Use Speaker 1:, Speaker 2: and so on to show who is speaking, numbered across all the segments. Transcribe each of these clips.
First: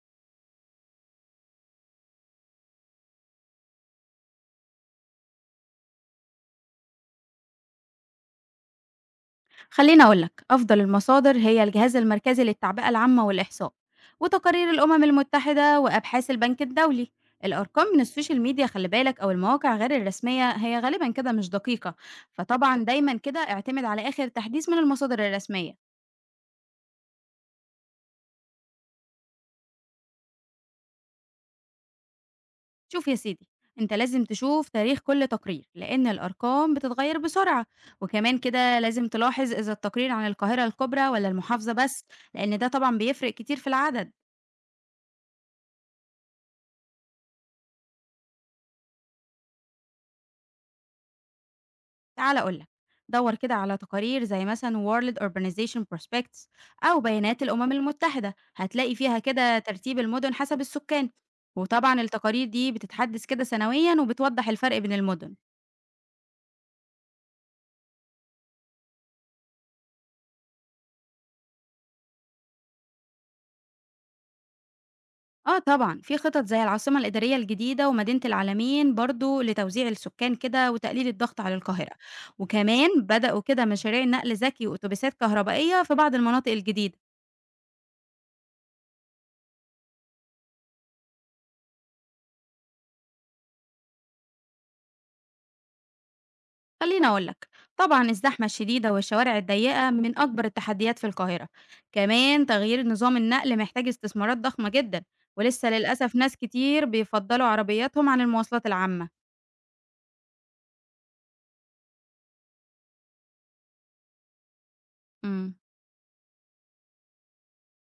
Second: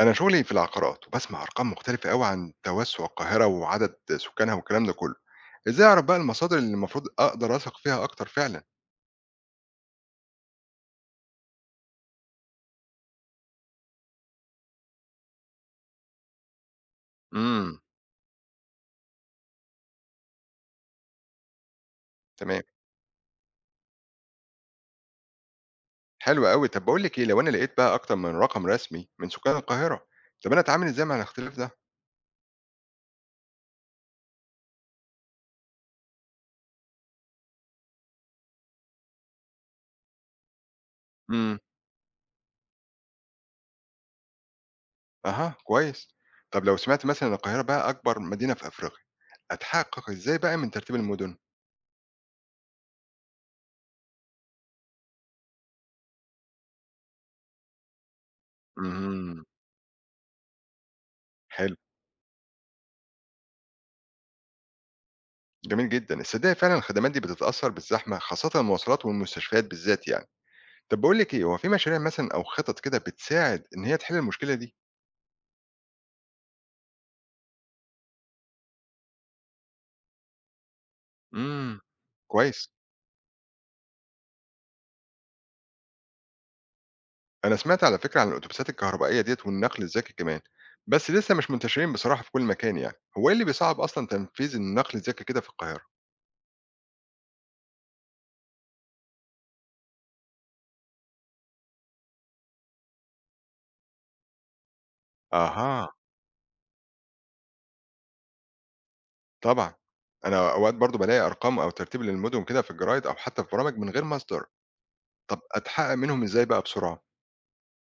Speaker 1: أنا شغلي في العقارات وبسمع أرقام مختلفة أوي عن توسع القاهرة وعدد سكانها والكلام ده كله، إزاي أعرف بقى المصادر اللي المفروض أقدر أثق فيها أكتر فعلا؟
Speaker 2: خليني أقول لك أفضل المصادر هي الجهاز المركزي للتعبئة العامة والإحصاء وتقارير الأمم المتحدة وأبحاث البنك الدولي.
Speaker 1: امم.
Speaker 2: الأرقام من السوشيال ميديا خلي بالك أو المواقع غير الرسمية هي غالبا كده مش دقيقة،
Speaker 1: تمام.
Speaker 2: فطبعا دايما كده اعتمد على آخر تحديث من المصادر الرسمية.
Speaker 1: حلو أوي. طب بقول لك إيه، لو أنا لقيت بقى أكتر من رقم رسمي من سكان القاهرة، طب أنا أتعامل إزاي مع الاختلاف ده؟
Speaker 2: شوف يا سيدي، انت لازم تشوف تاريخ كل تقرير لأن الأرقام بتتغير بسرعة، وكمان كده لازم تلاحظ إذا التقرير عن القاهرة الكبرى ولا
Speaker 1: امم.
Speaker 2: المحافظة بس، لأن ده طبعا بيفرق كتير في العدد.
Speaker 1: أها، كويس. طب لو سمعت مثلا إن القاهرة بقى أكبر مدينة في أفريقيا، أتحقق إزاي بقى من ترتيب المدن؟
Speaker 2: تعال أقول لك، دور كده على تقارير زي مثلا World Urbanization Prospects أو بيانات الأمم المتحدة، هتلاقي فيها
Speaker 1: امم.
Speaker 2: كده ترتيب المدن حسب السكان.
Speaker 1: حلو.
Speaker 2: وطبعا التقارير دي بتتحدث كده سنويا وبتوضح الفرق بين المدن.
Speaker 1: جميل جدا، الصدق فعلا الخدمات دي بتتأثر بالزحمة خاصة المواصلات والمستشفيات بالذات يعني. طب باقول لِك إيه، هو في مشاريع مثلًا أو خطط كده بتساعد إن هي تحل المشكلة دي؟
Speaker 2: اه طبعا في خطط زي العاصمة الإدارية الجديدة ومدينة العالمين برضو لتوزيع السكان كده وتقليل الضغط على
Speaker 1: إمم،
Speaker 2: القاهرة.
Speaker 1: كويس.
Speaker 2: وكمان بدأوا كده مشاريع نقل ذكي وأتوبيسات كهربائية في بعض المناطق الجديدة.
Speaker 1: أنا سمعت على فكرة عن الأتوبيسات الكهربائية ديّة والنقل الذكي كمان، بس لسه مش منتشرين بصراحة في كل مكان يعني. هو إيه اللي بيصعّب أصلًا تنفيذ النقل الذكي كده في القاهرة؟
Speaker 2: خليني أقولك، طبعا الزحمة الشديدة والشوارع الضيقة من أكبر التحديات في القاهرة. كمان تغيير نظام النقل محتاج استثمارات ضخمة جدا، ولسه
Speaker 1: أها.
Speaker 2: للأسف ناس كتير بيفضلوا عربياتهم عن المواصلات العامة.
Speaker 1: طبعًا. أنا أوقات برضه بالاقي أرقام أو ترتيب للمدن كده في الجرايد أو حتى في برامج من غير مصدر. طب
Speaker 2: مم.
Speaker 1: أتحقق منهم إزاي بقى بسرعة؟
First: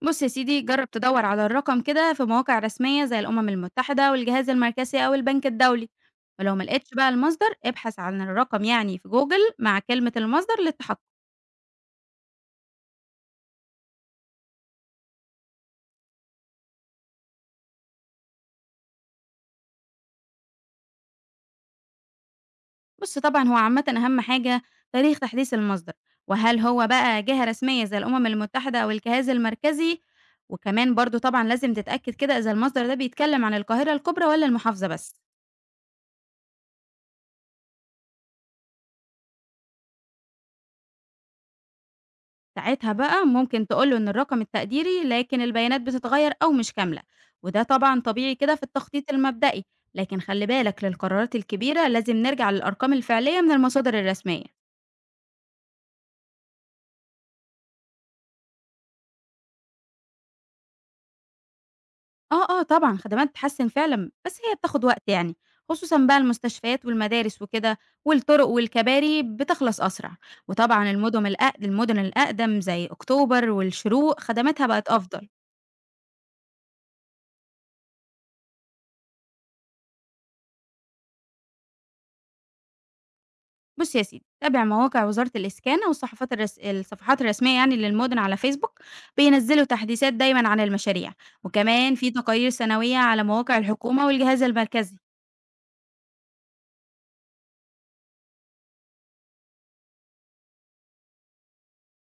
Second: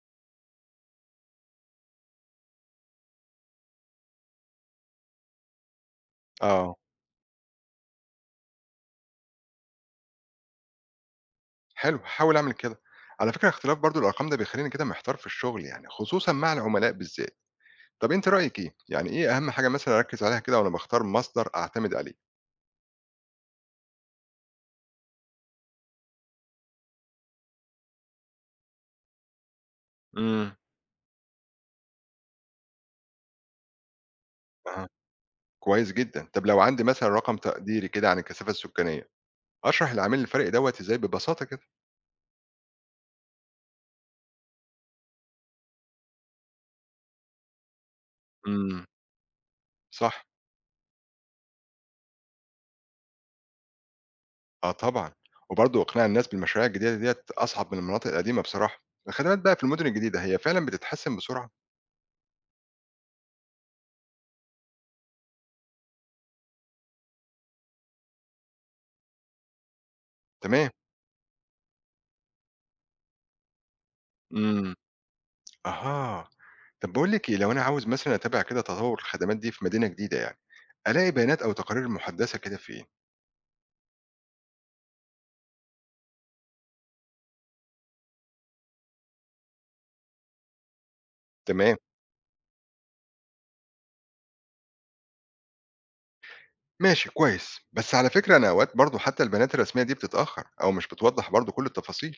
Speaker 2: بص يا سيدي، جرب تدور على الرقم كده في مواقع رسمية زي الأمم المتحدة والجهاز المركزي أو البنك الدولي، ولو
Speaker 1: آه،
Speaker 2: ملقتش بقى المصدر ابحث عن الرقم يعني في جوجل مع كلمة المصدر للتحقق.
Speaker 1: حلو، هاحاول أعمل كده. على فكرة اختلاف برضه الأرقام ده بيخلّيني كده محتار في الشغل يعني، خصوصًا مع العملاء بالذات. طب أنتِ رأيِك إيه؟ يعني إيه أهم حاجة مثلًا أركّز عليها كده وأنا باختار مصدر أعتمد عليه؟
Speaker 2: بُص طبعًا هو عامةً أهم حاجة تاريخ تحديث المصدر، وهل هو بقى جهة رسمية زي الأمم المتحدة أو الجهاز المركزي،
Speaker 1: إمم.
Speaker 2: وكمان برضه طبعًا لازم تتأكد كده إذا المصدر ده بيتكلم عن القاهرة الكبرى والّا المحافظة
Speaker 1: أها،
Speaker 2: بس.
Speaker 1: كويس جدًا. طب لو عندي مثلًا رقم تقديري كده عن الكثافة السكانية، أشرح العامل الفارق دوّة إزاي ببساطة كده؟
Speaker 2: ساعتها بقى ممكن تقول له إن الرقم التقديري لكن البيانات بتتغير أو مش كاملة، وده طبعًا طبيعي كده في
Speaker 1: إمم.
Speaker 2: التخطيط المبدئي، لكن
Speaker 1: صح.
Speaker 2: خلي بالك للقرارات الكبيرة لازم نرجع للأرقام الفعلية من المصادر الرسمية.
Speaker 1: آه طبعًا. وبرضه إقناع الناس بالمشاريع الجديدة ديّة أصعب من المناطق القديمة بصراحة. الخدمات بقى في المدن الجديدة هي فعلًا بتتحسن بسرعة؟
Speaker 2: آه، آه، طبعًا خدمات بتحسّن فعلًا، بس هي بتاخد وقت يعني، خصوصًا بقى المستشفيات والمدارس وكده، والطرق والكباري بتخلص أسرع،
Speaker 1: تمام.
Speaker 2: وطبعًا المدن الأقدم زي أكتوبر والشروق خدماتها
Speaker 1: إمم.
Speaker 2: بقت أفضل.
Speaker 1: أها. طب باقول لِك إيه، لو أنا عاوز مثلًا أتابع كده تطور الخدمات دي في مدينة جديدة يعني، ألاقي بيانات أو تقارير مُحدثة كده فين؟
Speaker 2: بُص يا سيدي، تابع مواقع وزارة الإسكان أو الصحافات الرس الصفحات الرسمية يعني للمدن على فيسبوك، بينزّلوا تحديثات دايمًا عن المشاريع،
Speaker 1: تمام.
Speaker 2: وكمان في تقارير سنوية على مواقع الحكومة والجهاز المركزي.
Speaker 1: ماشي كويس، بس على فكرة أنا أوقات برضو حتى البيانات الرسمية دي بتتأخر أو مش بتوضح برضو كل التفاصيل،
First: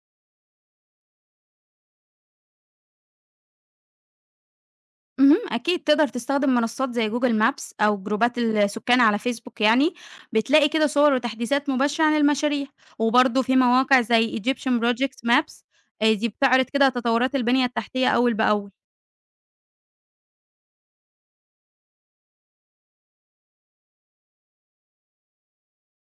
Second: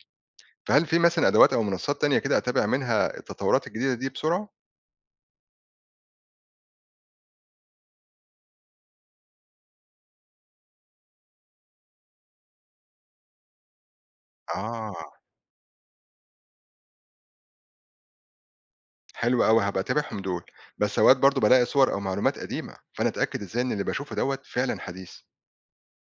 Speaker 1: فهل في مثلا أدوات أو منصات تانية كده أتابع منها التطورات الجديدة دي بسرعة؟
Speaker 2: أكيد تقدر تستخدم منصات زي جوجل مابس أو جروبات السكان على فيسبوك يعني بتلاقي كده صور وتحديثات مباشرة عن المشاريع، وبرضه في مواقع زي Egyptian
Speaker 1: آه.
Speaker 2: Project Maps. دي بتعرض كده تطورات البنية التحتية أول بأول.
Speaker 1: حلو أوي، هبقى أتابعهم دول. بس أوقات برضو بلاقي صور أو معلومات قديمة، فأنا أتأكد إزاي إن اللي بشوفه دوت فعلا حديث؟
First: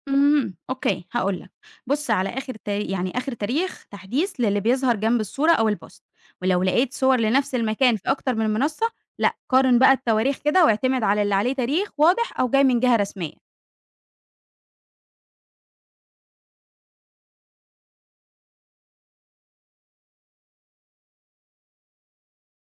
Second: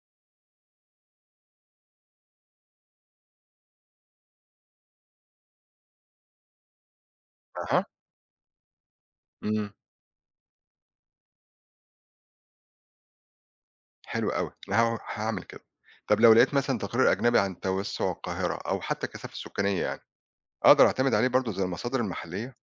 Speaker 2: أوكي هاقول لك، بُص على آخر تا يعني آخر تاريخ تحديث للي بيظهر جنب الصورة أو البوست، ولو لقيت صور لنفس
Speaker 1: أها.
Speaker 2: المكان في أكتر من منصة، لأ
Speaker 1: امم.
Speaker 2: قارن بقى التواريخ كده واعتمد على اللي عليه تاريخ واضح أو جاي من جهة رسمية.
Speaker 1: حلو أوي، أنا هعمل كده. طب لو لقيت مثلا تقرير أجنبي عن توسع القاهرة أو حتى الكثافة السكانية يعني، أقدر أعتمد عليه برضو زي المصادر المحلية؟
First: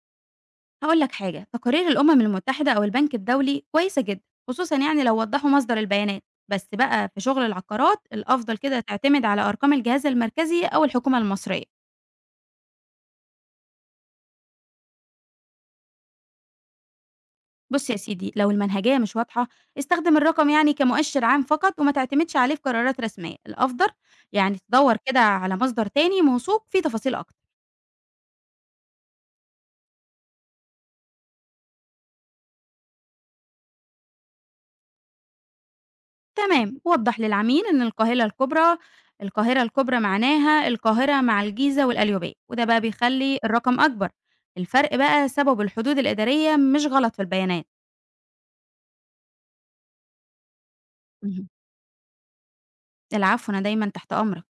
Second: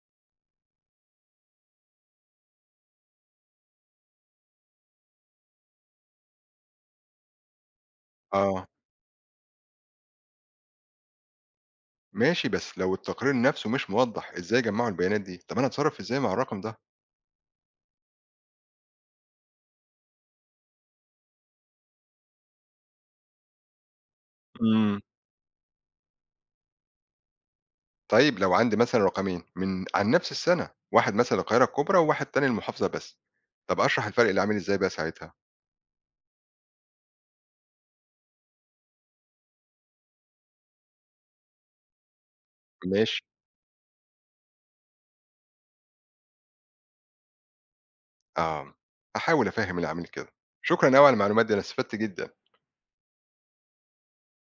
Speaker 2: هاقول لك حاجة، تقارير الأمم المتحدة أو البنك الدولي كويسة جدًا، خصوصًا يعني لو وضّحوا مصدر البيانات، بس بقى في شغل العقارات الأفضل
Speaker 1: آه.
Speaker 2: كده تعتمد على أرقام الجهاز المركزي أو الحكومة المصرية.
Speaker 1: ماشي، بس لو التقرير نفسه مش موضّح إزاي جمّعوا البيانات دي، طب أنا أتصرّف إزاي مع الرقم ده؟
Speaker 2: بُص يا سيدي، لو المنهجية مش واضحة، استخدم الرقم يعني كمؤشر عام فقط وما تعتمدش عليه في قرارات رسمية، الأفضل يعني تدوّر
Speaker 1: إمم.
Speaker 2: كده على مصدر تاني موثوق فيه تفاصيل أكتر.
Speaker 1: طيب لو عندي مثلًا رقمين عن نفس السنة، واحد مثلًا القاهرة الكبرى وواحد تاني المحافظة بس، طب أشرح الفرق للعميل إزاي بقى ساعتها؟
Speaker 2: تمام، وضّح للعميل إن القاهلة الكُبرى القاهرة الكُبرى معناها القاهرة مع الجيزة والقليوبية، وده بقى
Speaker 1: ماشي.
Speaker 2: بيخلّي الرقم أكبر، الفرق بقى سببه الحدود الإدارية مش غلط في البيانات.
Speaker 1: آه، هاحاول أفهّم العميل كده. شكرًا أوي على المعلومات
Speaker 2: اهم.
Speaker 1: دي، أنا استفدت جدًا.
Speaker 2: العفو، أنا دايمًا تحت أمرك.